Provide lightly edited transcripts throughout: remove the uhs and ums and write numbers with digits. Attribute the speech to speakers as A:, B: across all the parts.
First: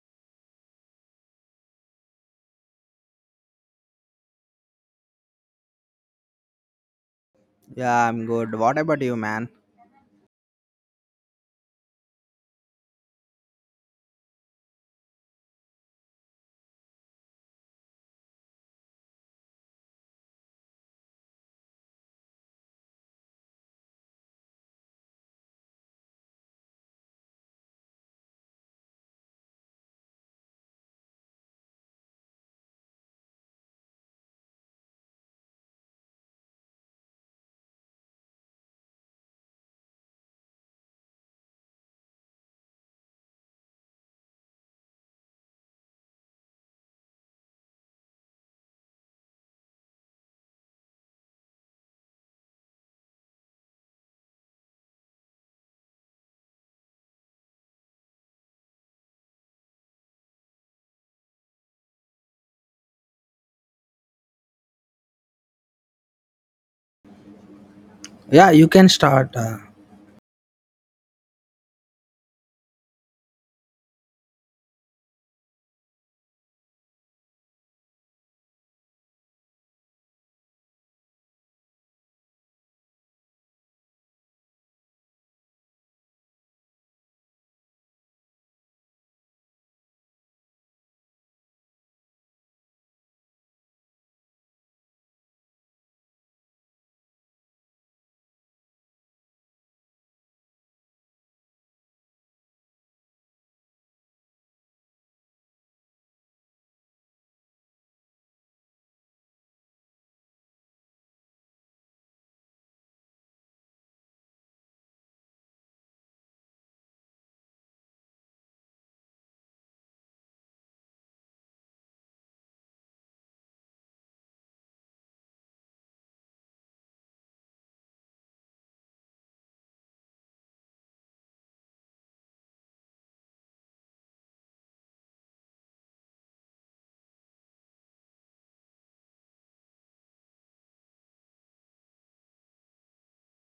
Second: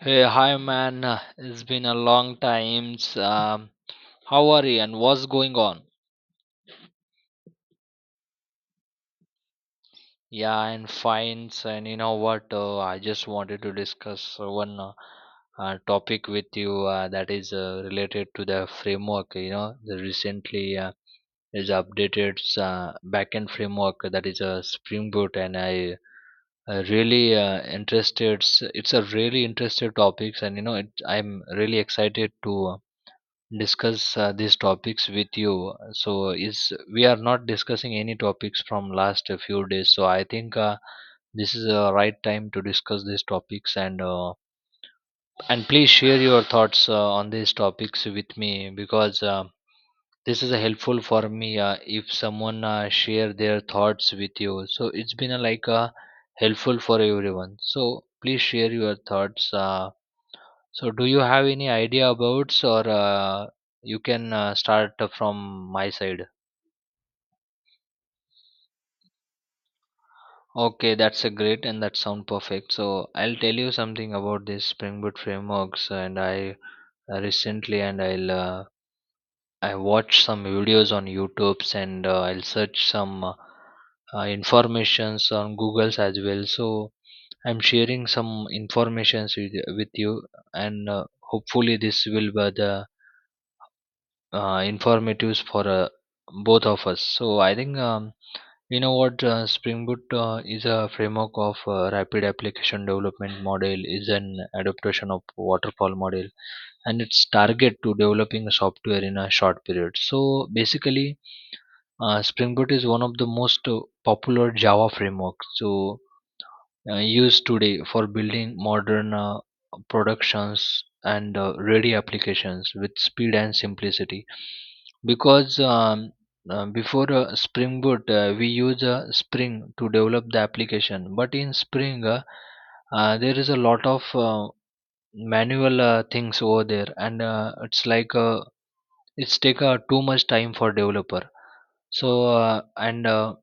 A: Hey, hi man. It's been a long time. How are you and what's going on?
B: Yeah, I'm good. What about you, man?
A: Yeah, I'm fine. And you know what? I just wanted to discuss one topic with you that is related to the framework. You know, the recently is updated backend framework that is a Spring Boot, and I really interested. It's a really interested topics, and you know, I'm really excited to discuss these topics with you. So is we are not discussing any topics from last few days. So I think this is a right time to discuss these topics and please share your thoughts on these topics with me because this is helpful for me if someone share their thoughts with you. So it's been helpful for everyone. So please share your thoughts. Do you have any idea about, or you can start from my side?
B: Yeah, you can start
A: Okay, that's a great and that sound perfect. So, I'll tell you something about this Spring Boot frameworks, and I recently and I'll I watched some videos on YouTube's and I'll search some informations on Google's as well. So, I'm sharing some informations with you, and hopefully this will be the informatives for both of us. So I think you know what, Spring Boot is a framework of rapid application development model, is an adaptation of waterfall model and its target to developing a software in a short period. So basically, Spring Boot is one of the most popular Java frameworks. So used today for building modern productions and ready applications with speed and simplicity. Because before Spring Boot, we use Spring to develop the application, but in Spring, there is a lot of manual things over there, and it's like a it's take too much time for developer so and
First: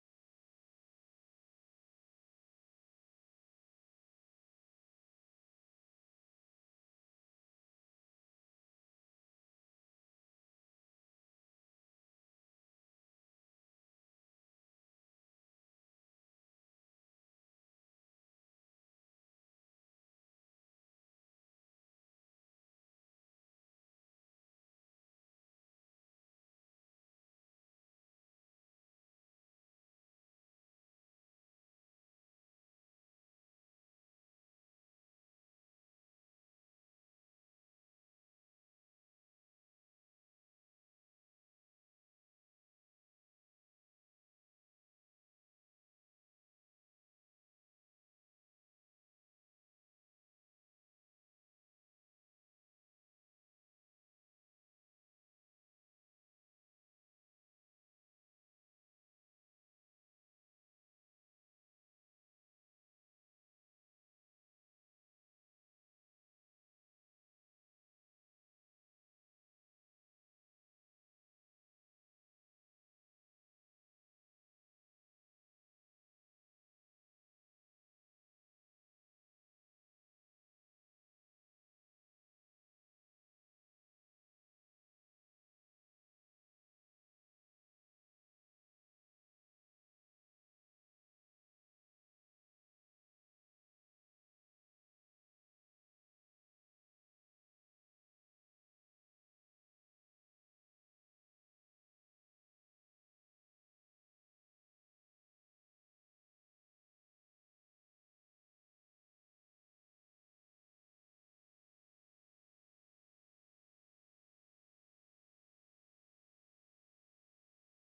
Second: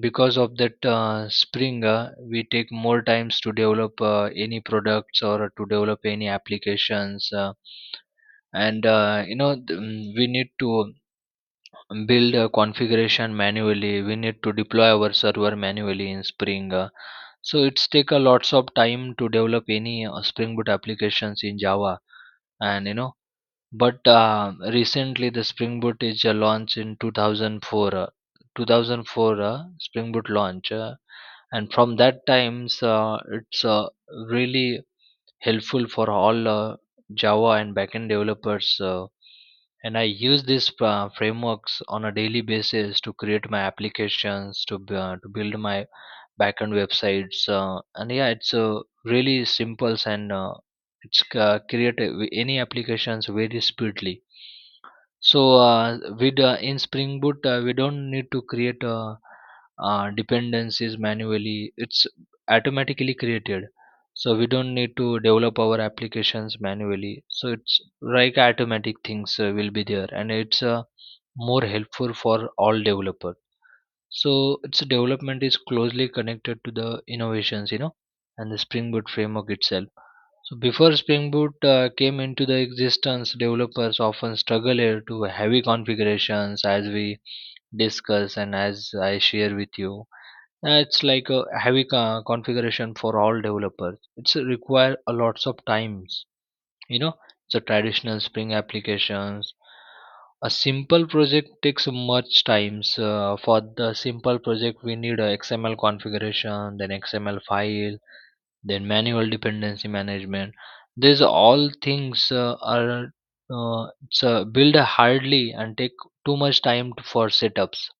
A: because of that spring, we take more times to develop any products or to develop any applications and you know, we need to build a configuration manually, we need to deploy our server manually in spring. So it's take a lots of time to develop any spring boot applications in java. And you know, but recently, the Springboot is launched in 2004. 2004 Springboot launch, and from that times, it's really helpful for all Java and backend developers. And I use these frameworks on a daily basis to create my applications, to build my backend websites, and yeah, it's really simple and it's create any applications very speedily. So with in Spring Boot, we don't need to create dependencies manually. It's automatically created. So we don't need to develop our applications manually. So it's like automatic things will be there, and it's more helpful for all developers. So its development is closely connected to the innovations, you know, and the Spring Boot framework itself. So before Spring Boot came into the existence, developers often struggled to heavy configurations as we discuss and as I share with you. It's like a heavy configuration for all developers. It's require a lots of times. You know, the traditional Spring applications. A simple project takes much times. For the simple project, we need a XML configuration, then XML file, then manual dependency management. These all things build hardly and take too much time for setups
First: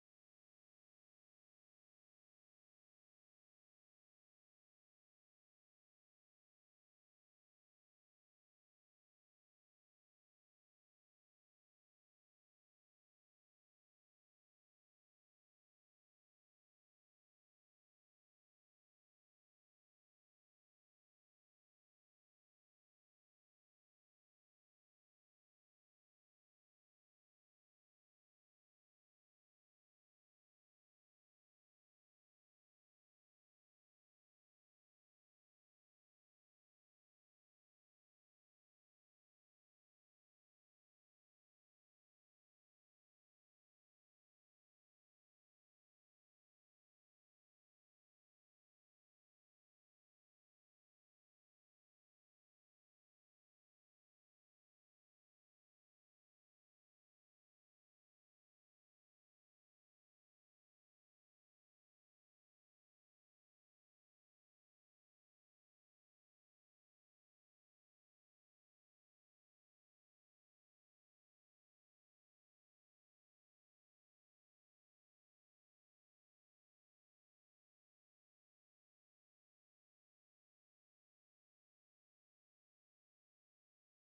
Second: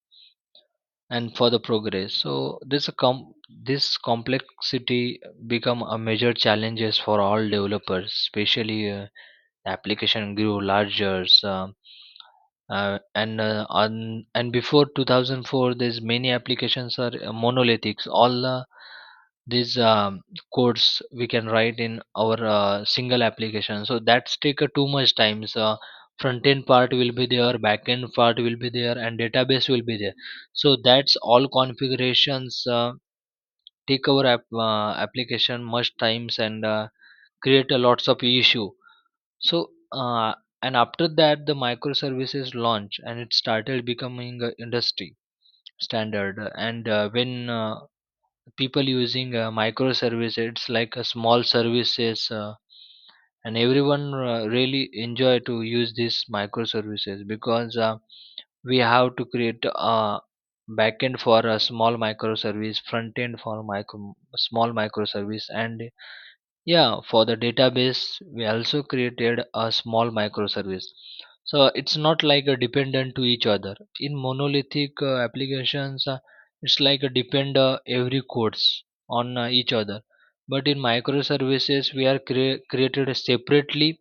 A: and for the progress. So this a com- this complexity become a major challenges for all developers, especially the application grew larger. So, and on and before 2004, there's many applications are monolithic. All these codes we can write in our single application, so that's take too much time. So front end part will be there, back end part will be there, and database will be there. So that's all configurations take our application much times and create a lots of issue. So and after that the microservices launch and it started becoming a industry standard. And When people using microservices, it's like a small services, and everyone really enjoy to use these microservices, because we have to create a backend for a small microservice, front end for micro small microservice, and yeah, for the database, we also created a small microservice. So it's not like a dependent to each other. In monolithic applications, it's like a depend every codes on each other. But in microservices, we are created separately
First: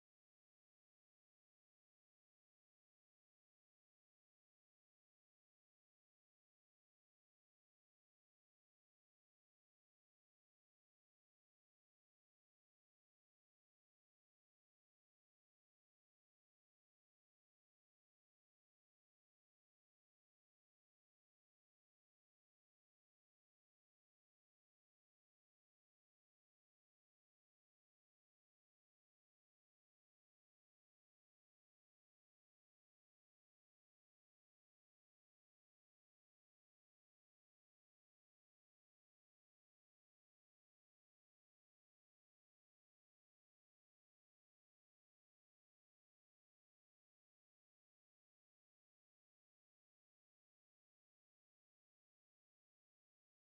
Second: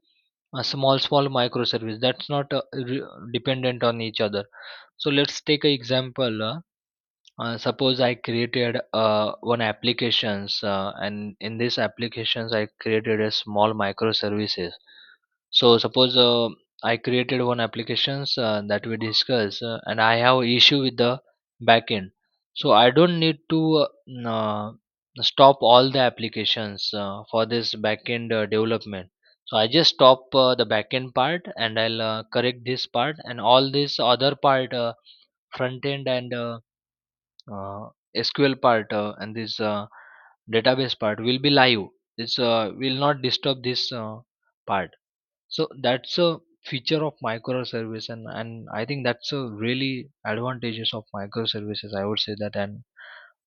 A: a small small microservice that's not dependent on each other. So let's take an example. Suppose I created one applications, and in this applications I created a small microservices. So suppose I created one applications that we discuss, and I have issue with the backend. So I don't need to n- uh, stop all the applications for this backend development. So I just stop the backend part and I'll correct this part, and all this other part, front end and uh, SQL part and this database part will be live. This will not disturb this part. So that's a feature of microservice, and I think that's a really advantages of microservices, I would say that. And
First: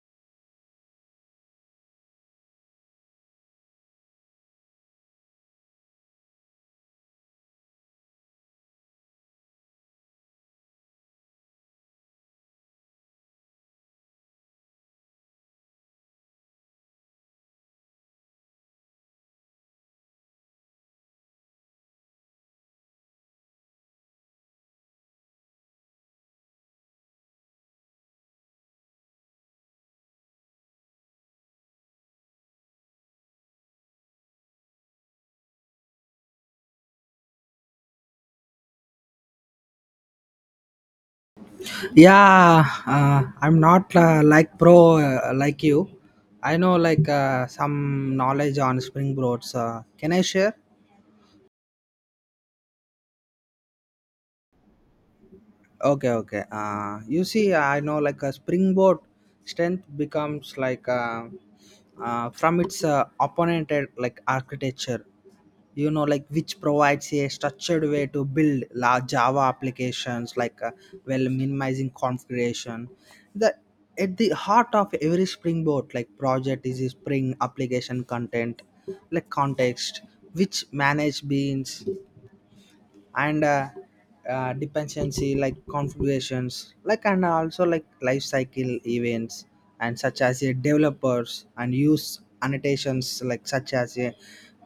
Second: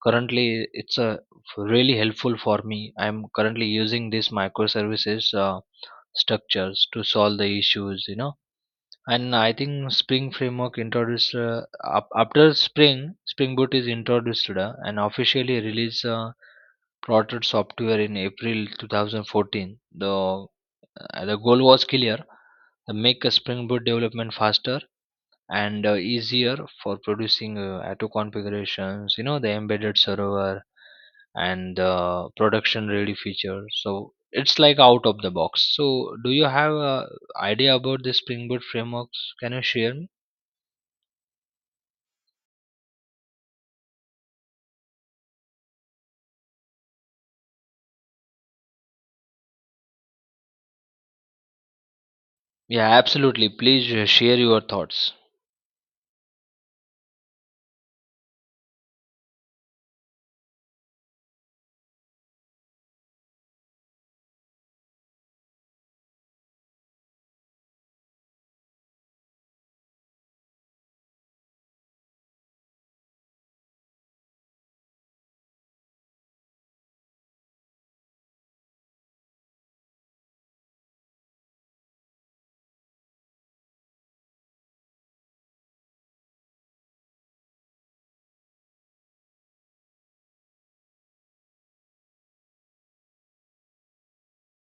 A: currently it's a really helpful for me. I'm currently using these microservices structures to solve the issues. You know, and I think spring framework introduced, up, after spring spring boot is introduced and officially released plotted software in april 2014. The the goal was clear, to make a spring boot development faster and easier, for producing auto configurations, you know, the embedded server and the production ready feature. So it's like out of the box. So do you have a idea about the spring boot frameworks? Can you share me?
B: yeah, I'm not, like, pro like you. I know, like, some knowledge on spring boards. Can I share?
A: Yeah, absolutely, please share your thoughts.
B: Okay, okay. You see, I know like a springboard strength becomes like from its opponent, like architecture, you know, like which provides a structured way to build large Java applications, like well, minimizing configuration. The At the heart of every springboard like project is a spring application content, like context, which manage beans and dependency like configurations, like, and also like life cycle events and such as a developers and use annotations like such as a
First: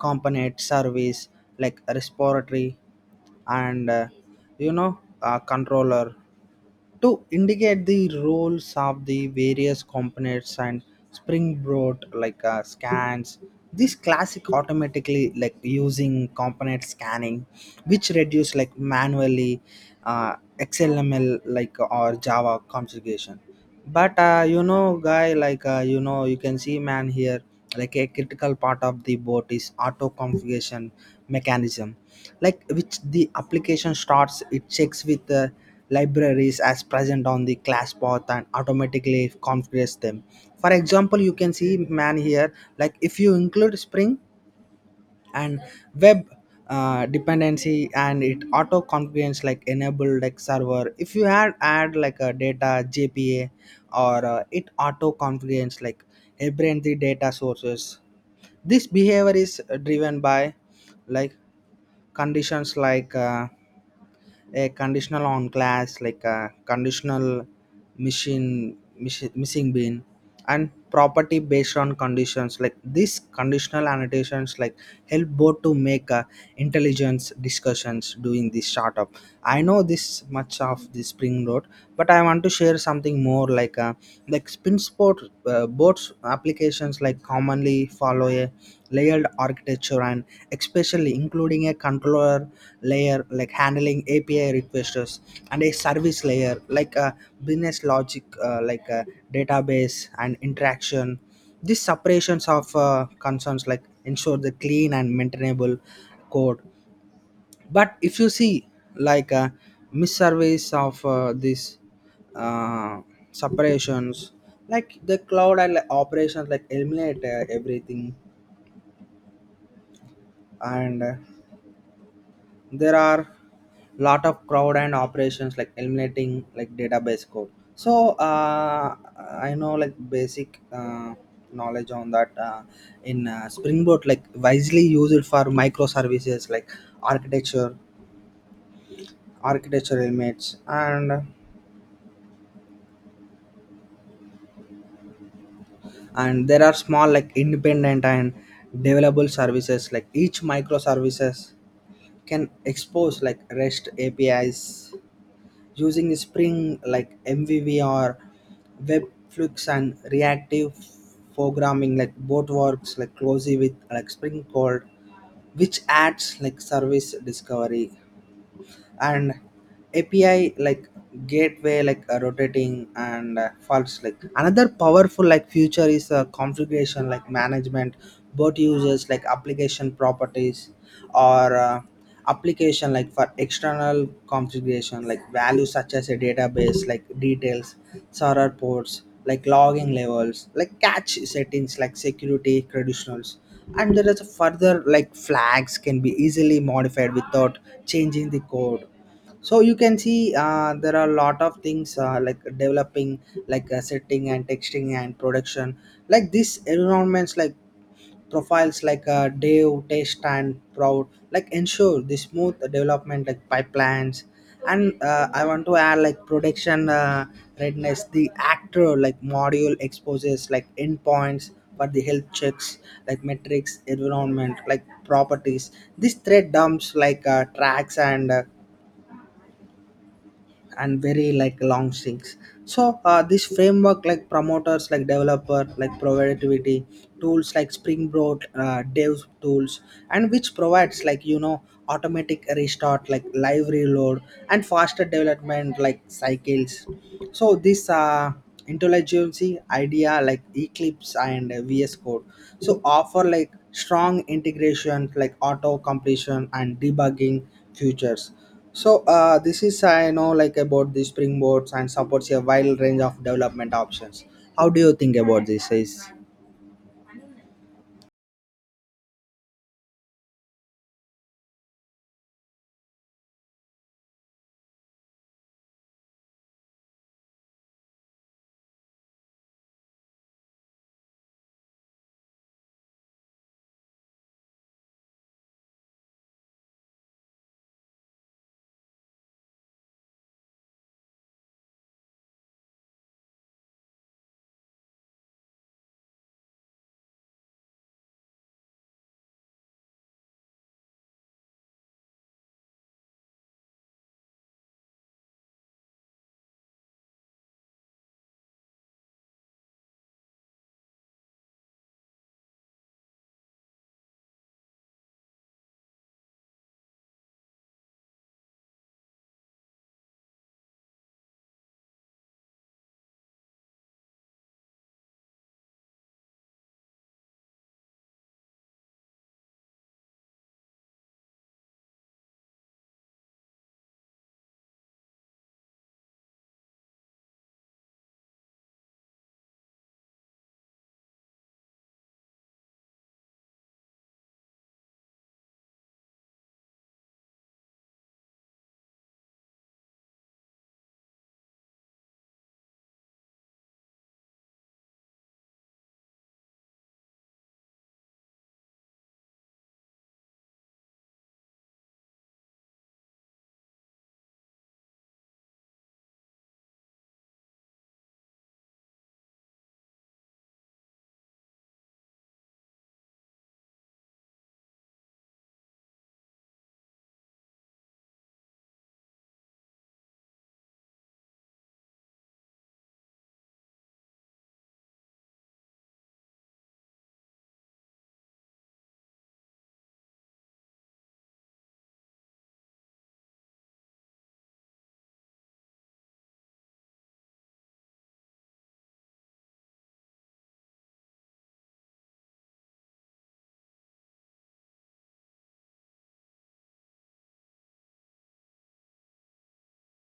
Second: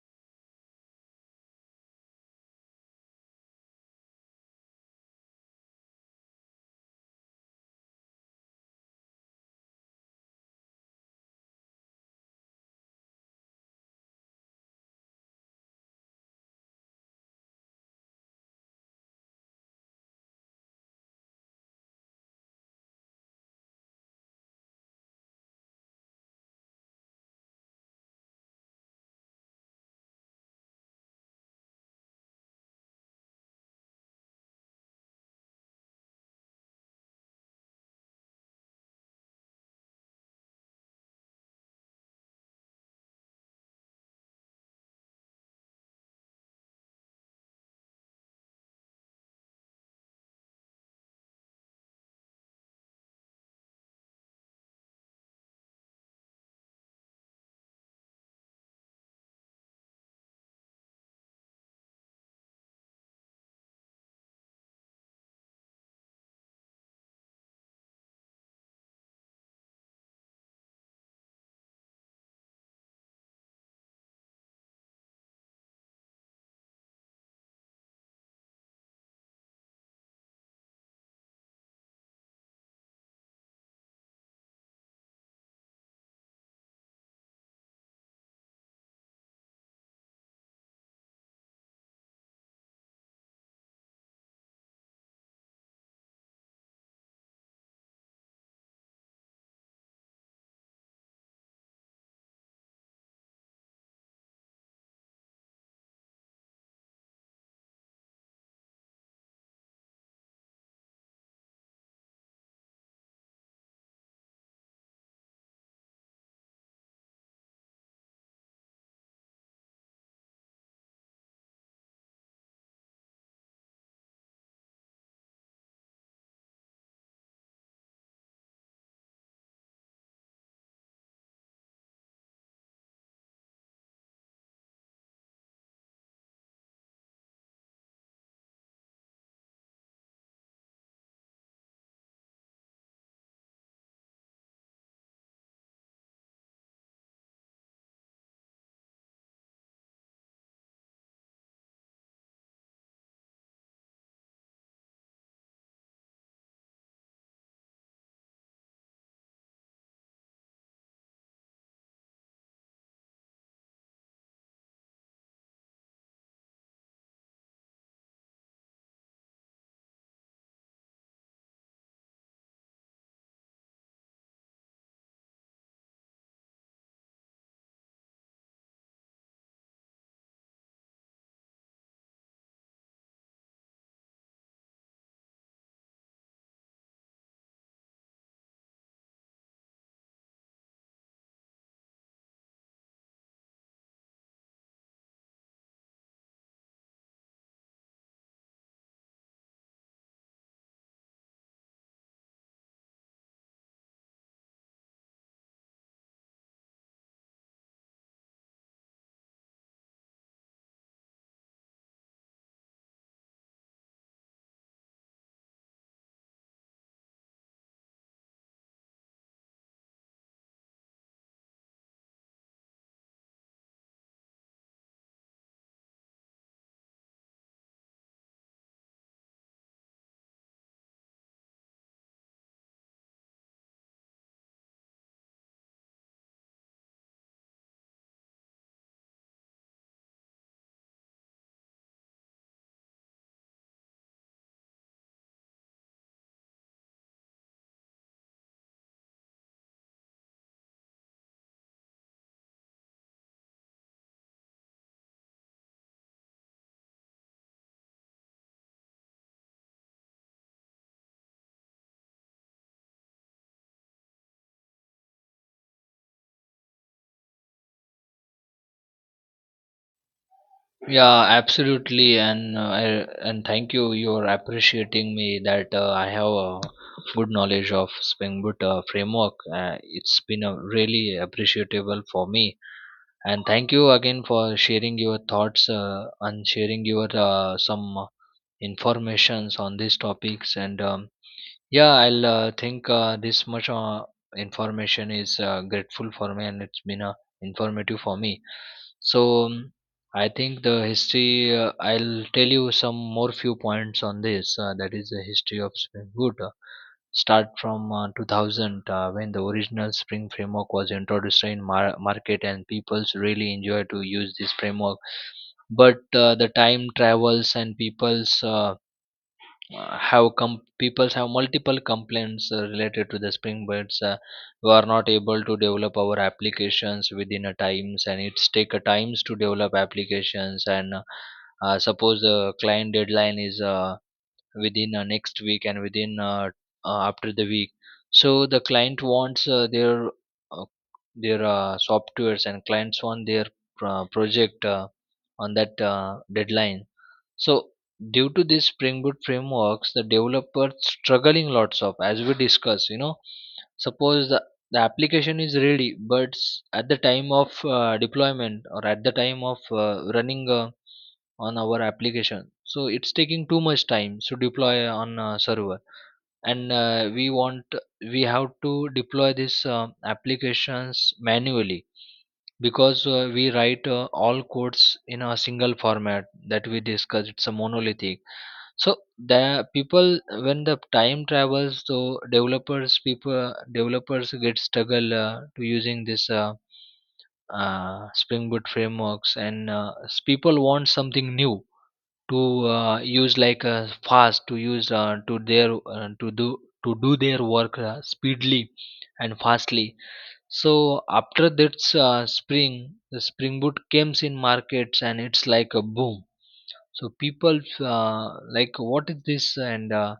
B: component service, like respiratory, and you know, a controller to indicate the roles of the various components. And springboard like scans this classic automatically, like using component scanning, which reduce like manually XML like or Java configuration. But you know, guy, like, you know, you can see, man, here, like a critical part of the boat is auto configuration mechanism, like which the application starts, it checks with the libraries as present on the class path and automatically configures them. For example, you can see, man, here, like if you include spring and web dependency, and it auto configures like enable like server. If you had add like a data JPA, or it auto configures like every data sources. This behavior is driven by like conditions like a conditional on class, like a conditional machine missing bin and property based on conditions, like these conditional annotations like help both to make intelligence discussions during this startup. I know this much of the spring road, but I want to share something more, like like spin sport boards applications like commonly follow a layered architecture, and especially including a controller layer, like handling API requests, and a service layer, like a business logic, like a database and interaction. These separations of concerns like ensure the clean and maintainable code. But if you see like a misservice of these uh, separations, like the cloud and, like, operations like eliminate everything. And there are lot of crowd and operations like eliminating like database code. So I know like basic knowledge on that, in springboard, like wisely use it for microservices like architecture, architecture elements. And there are small like independent and developable services, like each microservices can expose like rest APIs using Spring like MVV or Webflux and reactive programming, like both works like closely with like Spring Code, which adds like service discovery and API like gateway, like rotating and false. Like another powerful like feature is configuration like management. Both users like application properties or application like for external configuration like values such as a database like details, server ports, like logging levels, like cache settings, like security credentials. And there is a further like flags can be easily modified without changing the code. So you can see there are a lot of things like developing, like setting and texting and production, like this environments, like profiles, like Dave, test, and Proud, like ensure the smooth development like pipelines. And I want to add like production readiness. The actor like module exposes like endpoints for the health checks, like metrics, environment like properties, this thread dumps, like tracks and very like long sinks. So this framework like promoters like developer like productivity tools like springboard dev tools, and which provides like, you know, automatic restart, like live reload and faster development like cycles. So this intelligence idea like eclipse and VS Code so offer like strong integration, like auto completion and debugging features. So this is I know like about the springboards and supports a wide range of development options. How do you think about this? Is
A: Yeah, absolutely, and and thank you, you're appreciating me that I have a good knowledge of spring boot framework. It's been a really appreciable for me. And thank you again for sharing your thoughts and sharing your some informations on these topics. And yeah, I'll think this much information is grateful for me, and it's been informative for me. So I think the history, I'll tell you some more few points on this. That is the history of Spring Boot. Start from 2000, when the original Spring framework was introduced in market and people's really enjoy to use this framework. But the time travels and people have multiple complaints related to the spring birds. We are not able to develop our applications within a times and it's take a times to develop applications. And Suppose the client deadline is within next week and within after the week, so the client wants uh, their softwares, and clients want their project on that deadline. So due to these Spring Boot frameworks, the developer struggling lots of, as we discuss. You know, suppose the, the application is ready, but at the time of deployment or at the time of running on our application, so it's taking too much time to deploy on a server, and we have to deploy these applications manually, because we write all codes in a single format that we discussed, it's a monolithic. So the people when the time travels, so developers get struggle to using this spring boot frameworks. And people want something new to use, like fast to use to do their work speedily and fastly. So after that the spring boot came in markets and it's like a boom. So people like, what is this? And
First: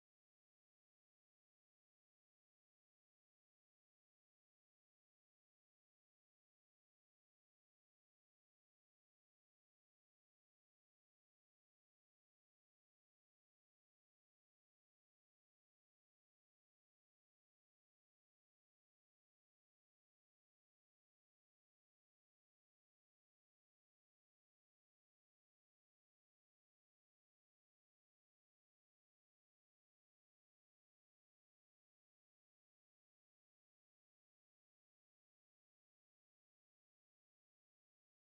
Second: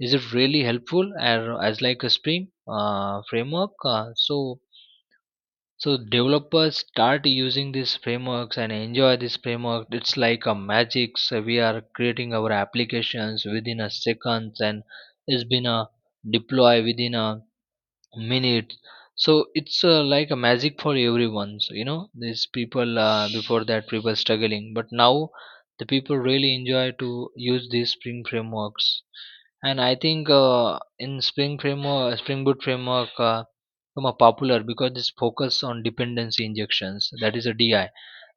A: is it really helpful or as like a spring framework? So developers start using these frameworks and enjoy this framework. It's like a magic. So we are creating our applications within a seconds, and it's been a deploy within a minutes. So it's like a magic for everyone. So these people before that people struggling, but now the people really enjoy to use these spring frameworks. And I think in spring framework, spring boot framework, become a popular because this focus on dependency injections, that is a DI,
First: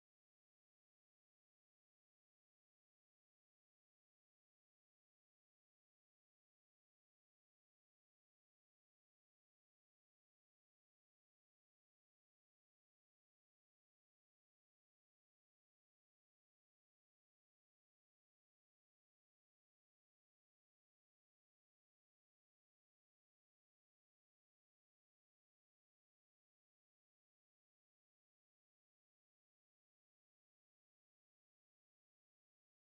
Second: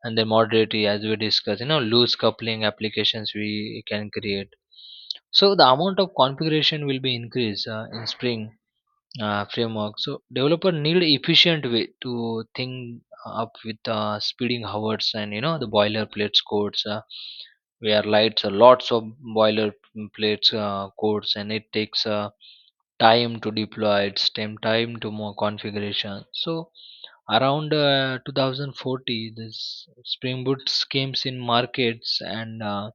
A: and then modularity, as we discussed, you know, loose coupling applications we can create. So the amount of configuration will be increased in spring framework. So developer need efficient way to think up with speeding hours, and you know the boilerplate codes, where lights lots of boilerplates codes, and it takes time to deploy. It's time to more configuration. So around 2040 this spring boot came in markets, and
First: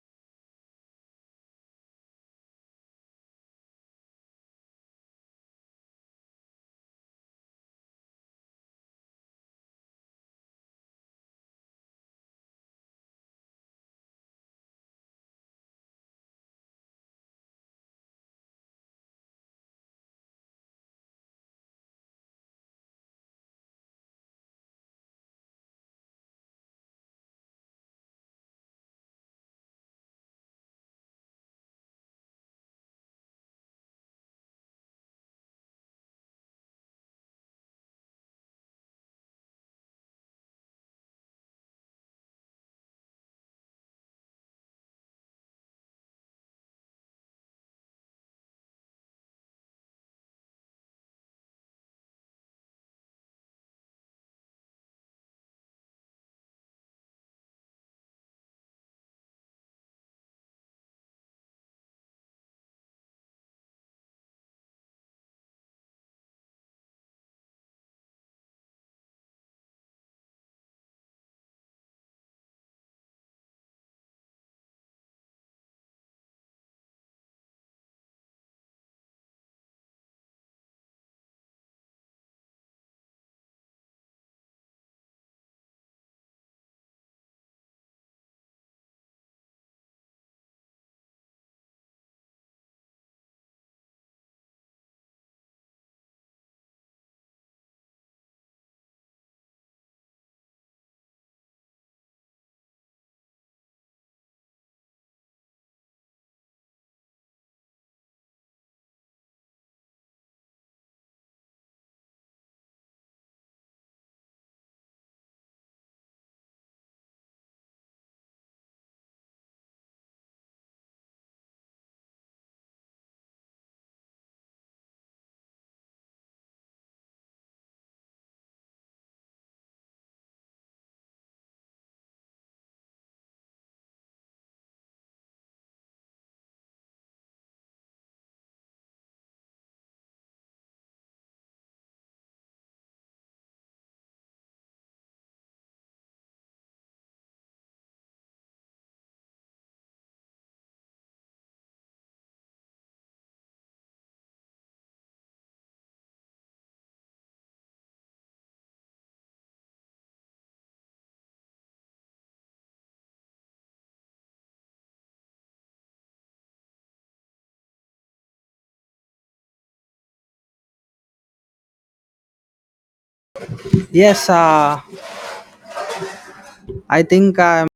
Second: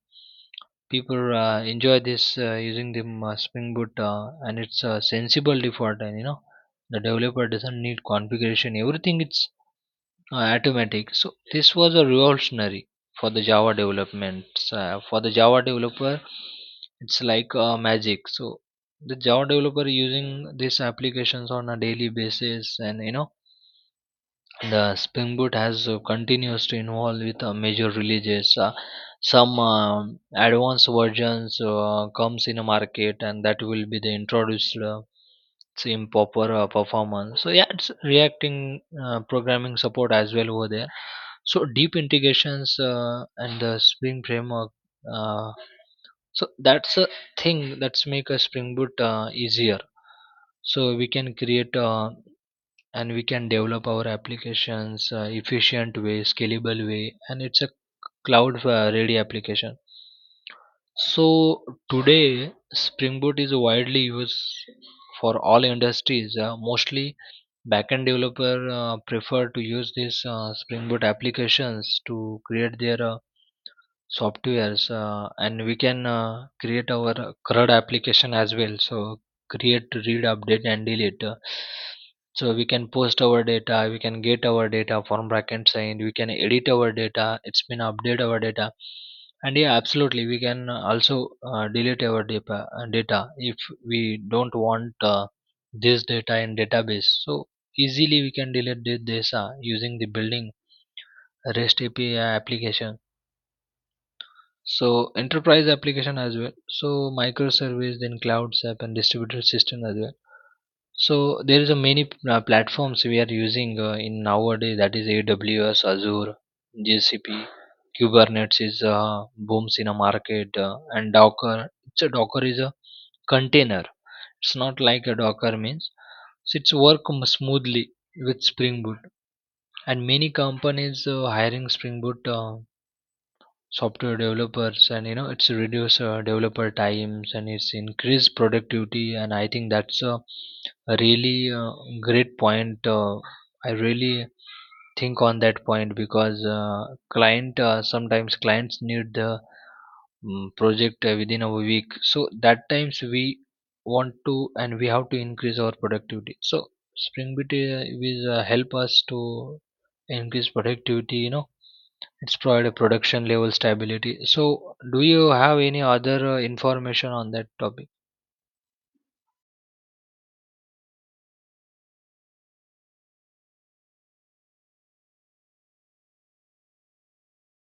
A: people enjoy this using the Spring Boot, and it's a sensible default, and you know the developer doesn't need configuration. Everything it's automatic. So this was a revolutionary for the Java development. For the Java developer, it's like magic. So the Java developer using these applications on a daily basis, and you know the Spring Boot has continues to involve with major releases. Some advanced versions comes in a market, and that will be the introduced same proper performance. So yeah, it's reacting programming support as well over there. So deep integrations and the Spring framework. Uh, so that's a thing that's make a Spring Boot easier. So we can create. And we can develop our applications efficient way, scalable way, and it's a cloud ready application. So today spring boot is widely used for all industries, mostly backend developer prefer to use these spring boot applications to create their softwares, and we can create our CRUD application as well. So create, read, update, and delete. So we can post our data, we can get our data from backend side, we can edit our data. It's been update our data, and yeah, absolutely, we can also delete our data, data if we don't want this data in database. So easily we can delete this using the building REST API application, so enterprise application as well. So microservice, then clouds app and distributed system as well. So there is a many platforms we are using in nowadays, that is AWS, Azure, GCP, Kubernetes is booms in a market, and Docker. It's a Docker is a container. It's not like a Docker means, so it's work smoothly with Spring Boot, and many companies hiring Spring Boot. Software developers, and you know it's reduce developer times, and it's increase productivity. And I think that's a really great point. I really think on that point because client, sometimes clients need the project within a week. So that times we want to, and we have to increase our productivity. So spring Boot will help us to increase productivity, you know. It's provide a production level stability. So do you have any other information on that topic?
B: yes, I think I'm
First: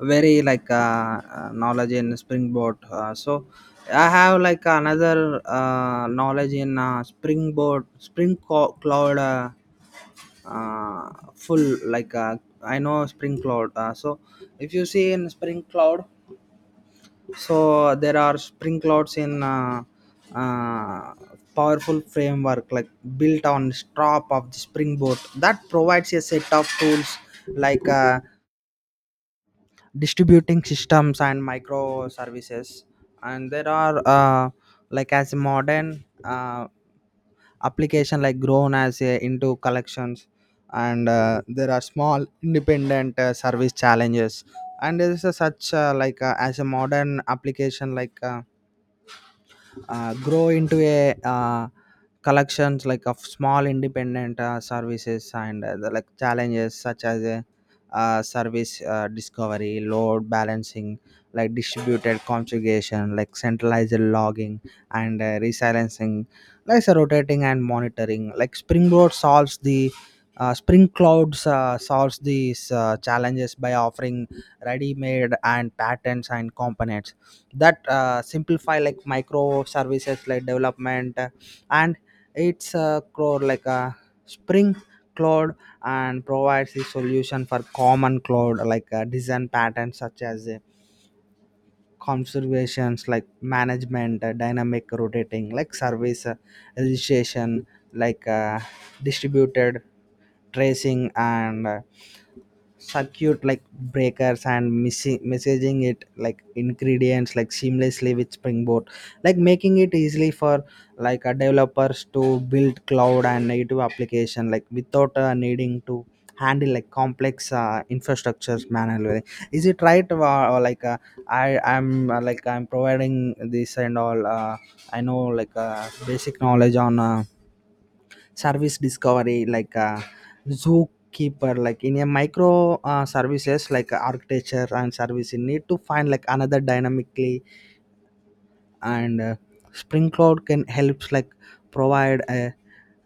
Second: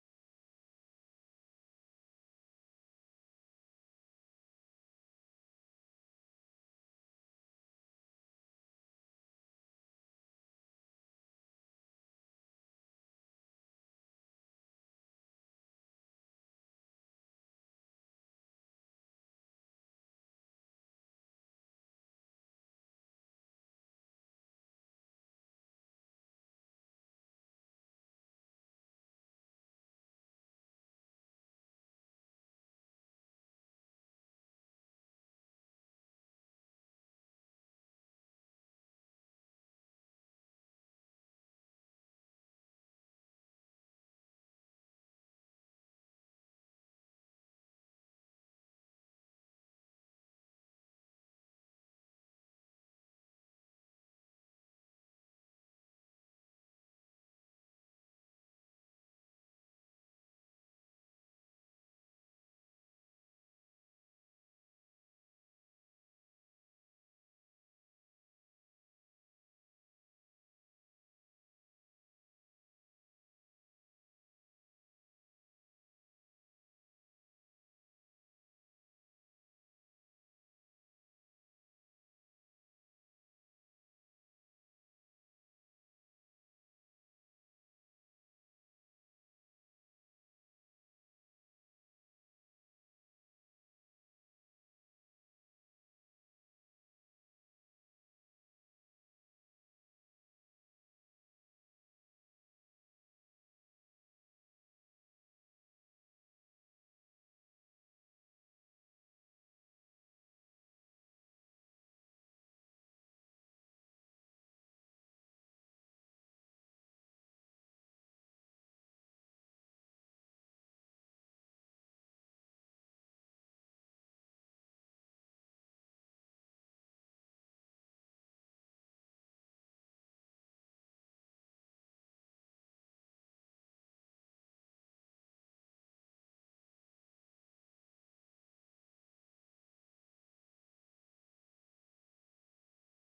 B: very like knowledge in springboard. So I have like another knowledge in springboard, spring cloud, full like. I know spring cloud. So if you see in spring cloud. So there are spring clouds in uh, powerful framework like built on top of the springboard that provides a set of tools like distributing systems and microservices. And there are like as modern application like grown as a, into collections. And there are small independent service challenges. And there is a such like as a modern application like grow into a collections like of small independent services. And the, like challenges such as a service discovery, load balancing, like distributed configuration, like centralized logging, and resilencing, like so rotating and monitoring, like springboard solves the spring clouds solves these challenges by offering ready-made and patents and components that simplify like microservices like development. And it's core like a spring cloud and provides the solution for common cloud like design patterns such as conservations like management, dynamic rotating, like service registration, like distributed tracing, and circuit like breakers and missing messaging it like ingredients like seamlessly with springboard, like making it easily for like a developers to build cloud and native application like without needing to handle like complex infrastructures manually. Is it right or i i'm like I'm providing this and all. I know like basic knowledge on service discovery like zookeeper like in a micro services like architecture, and service, you need to find like another dynamically. And spring cloud can helps like provide a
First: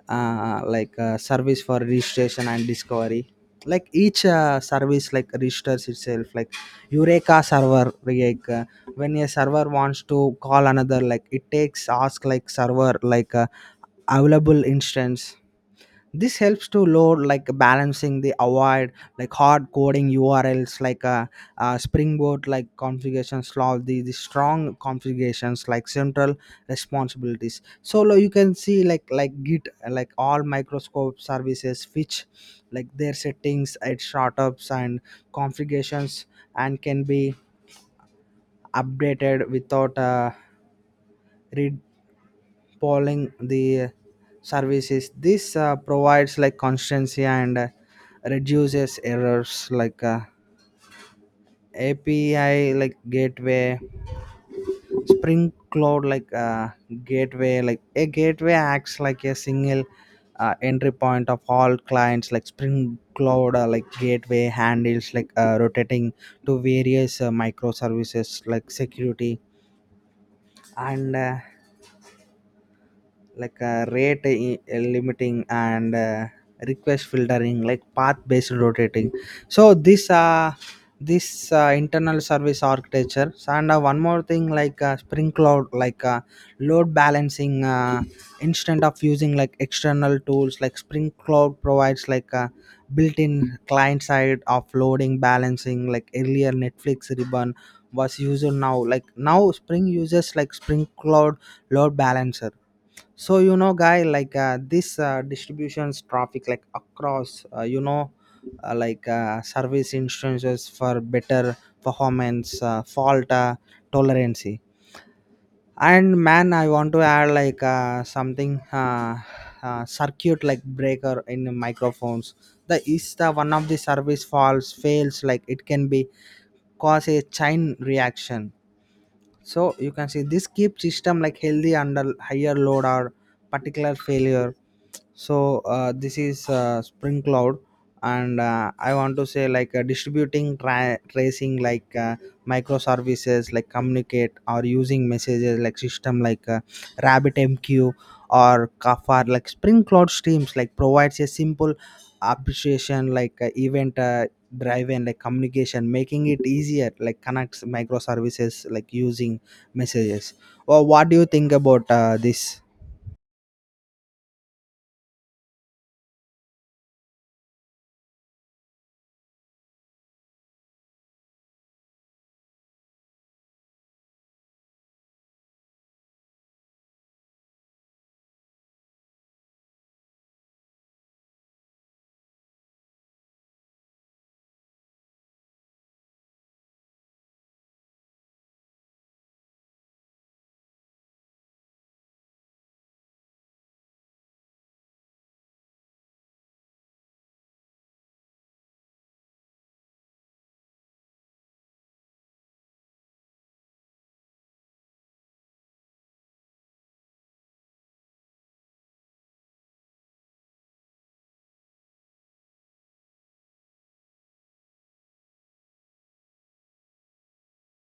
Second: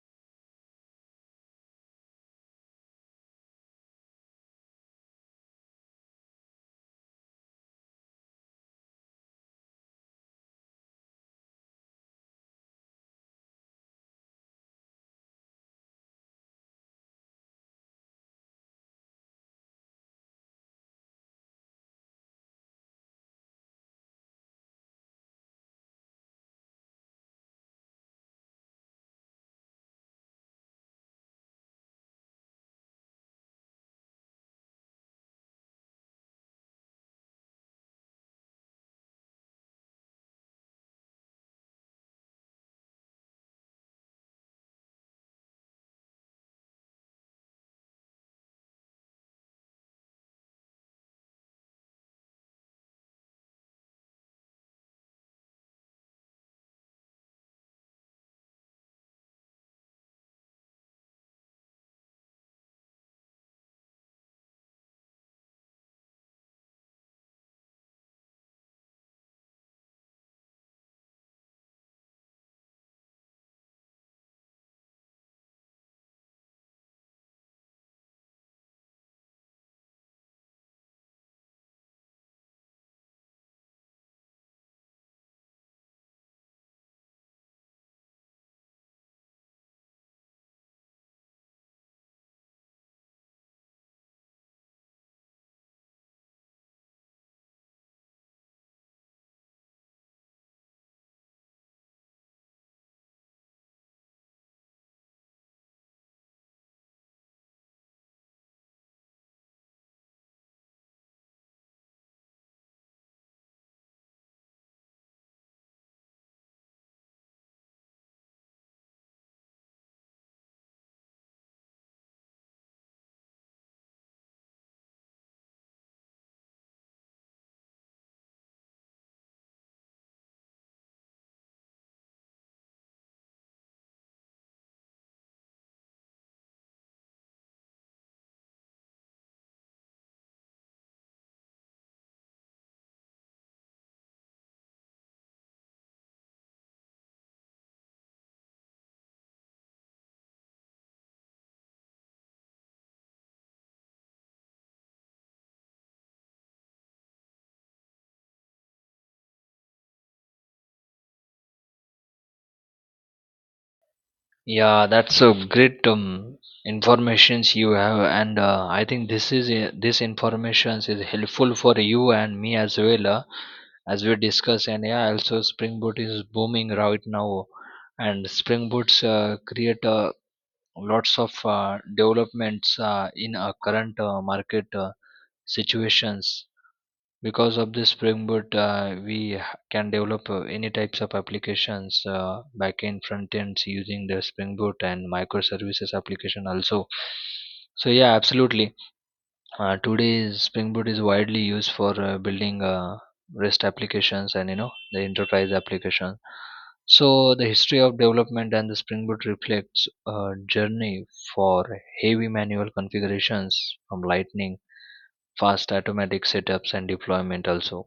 B: like a service for registration and discovery, like each service like registers itself like eureka server, like when a server wants to call another, like it takes ask like server like available instance. This helps to load like balancing the avoid like hard coding URLs like springboard like configuration slot the strong configurations like central responsibilities. So you can see like git like all microscope services which like their settings at startups and configurations and can be updated without read polling the services. This provides like constancy and reduces errors, like API like gateway, spring cloud like gateway, like a gateway acts like a single entry point of all clients, like spring cloud like gateway handles like rotating to various microservices, like security and like rate limiting and request filtering, like path based rotating. So this internal service architecture. And one more thing, like spring cloud like load balancing, instead of using like external tools, like spring cloud provides like a built-in client side of loading balancing, like earlier netflix ribbon was used. Now now spring uses like spring cloud load balancer. So you know, guy, like this distributions traffic like across you know, like service instances for better performance, fault tolerance. And, man, I want to add like something circuit like breaker in microphones, the is the one of the service falls fails, like it can be cause a chain reaction. So you can see this keeps system like healthy under higher load or particular failure. So this is spring cloud. And I want to say like distributing tracing like microservices like communicate or using messages like system like RabbitMQ or Kafka, like spring cloud streams like provides a simple appreciation like event drive and like communication, making it easier like connects microservices like using messages. Well, what do you think about this?
A: Yeah, that's a great informations you have, and I think this informations is helpful for you and me as well, as we discuss. And yeah, also spring boot is booming right now, and spring boots create lots of developments in our current market situations. Because of this springboard, can develop any types of applications, backend front ends using the Spring Boot, and microservices application also. So yeah, absolutely, today Spring Boot is widely used for building rest applications, and you know the enterprise application. So the history of development and the Spring Boot reflects a journey for heavy manual configurations from lightning fast automatic setups and deployment also.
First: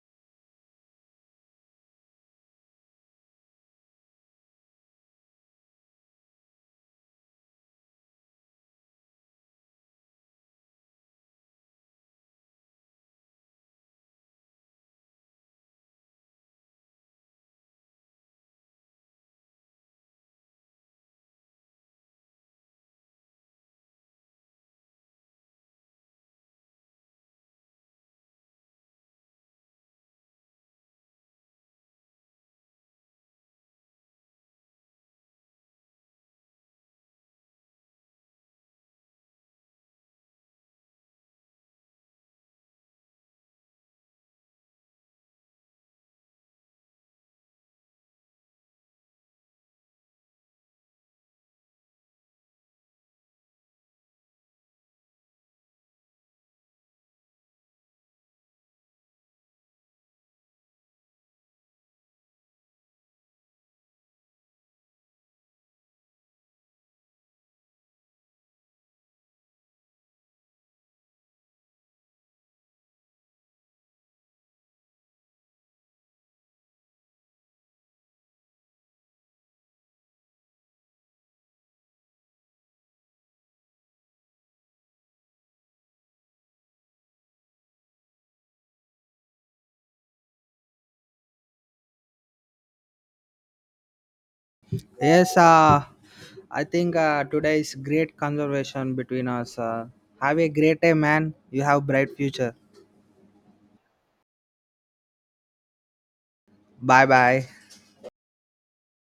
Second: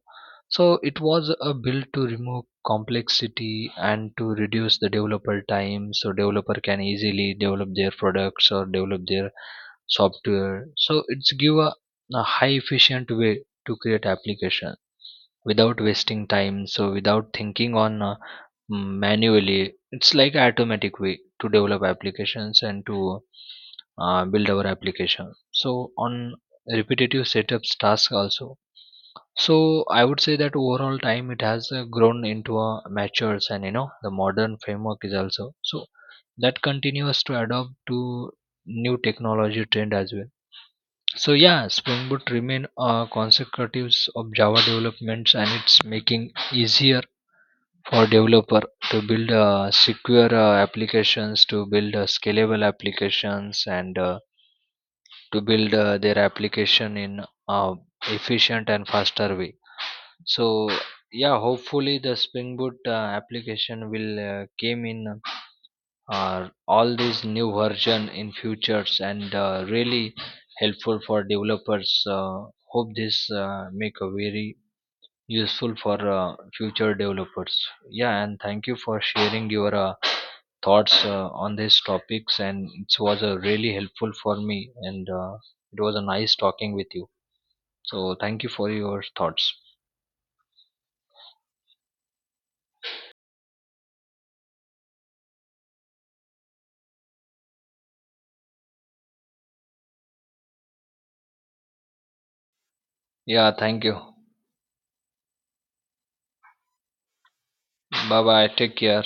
A: So it was a build to remove complexity and to reduce the developer time, so developer can easily develop their products or develop their software. So it's give a high efficient way to create application without wasting time, so without thinking on manually. It's like automatic way to develop applications and to build our application, so on repetitive setups task also. So I would say that overall time it has grown into a matures, and you know the modern framework is also. So that continues to adopt to new technology trend as well. So yeah, spring boot remain consequentives of java developments, and it's making easier for developer to build secure applications, to build scalable applications, and to build their application in uh, efficient and faster way. So yeah, hopefully the spring boot application will came in all these new version in futures, and really helpful for developers. uh, Hope this make a very useful for future developers. Yeah, and thank you for sharing your thoughts on these topics, and it was really helpful for me. And it was a nice talking with you. So thank you for your thoughts.
B: Yes, I think today is great conversation between us. Have a great day, man. You have bright future.
A: Yeah, thank you.
B: Bye bye.
A: Bye bye. Take care.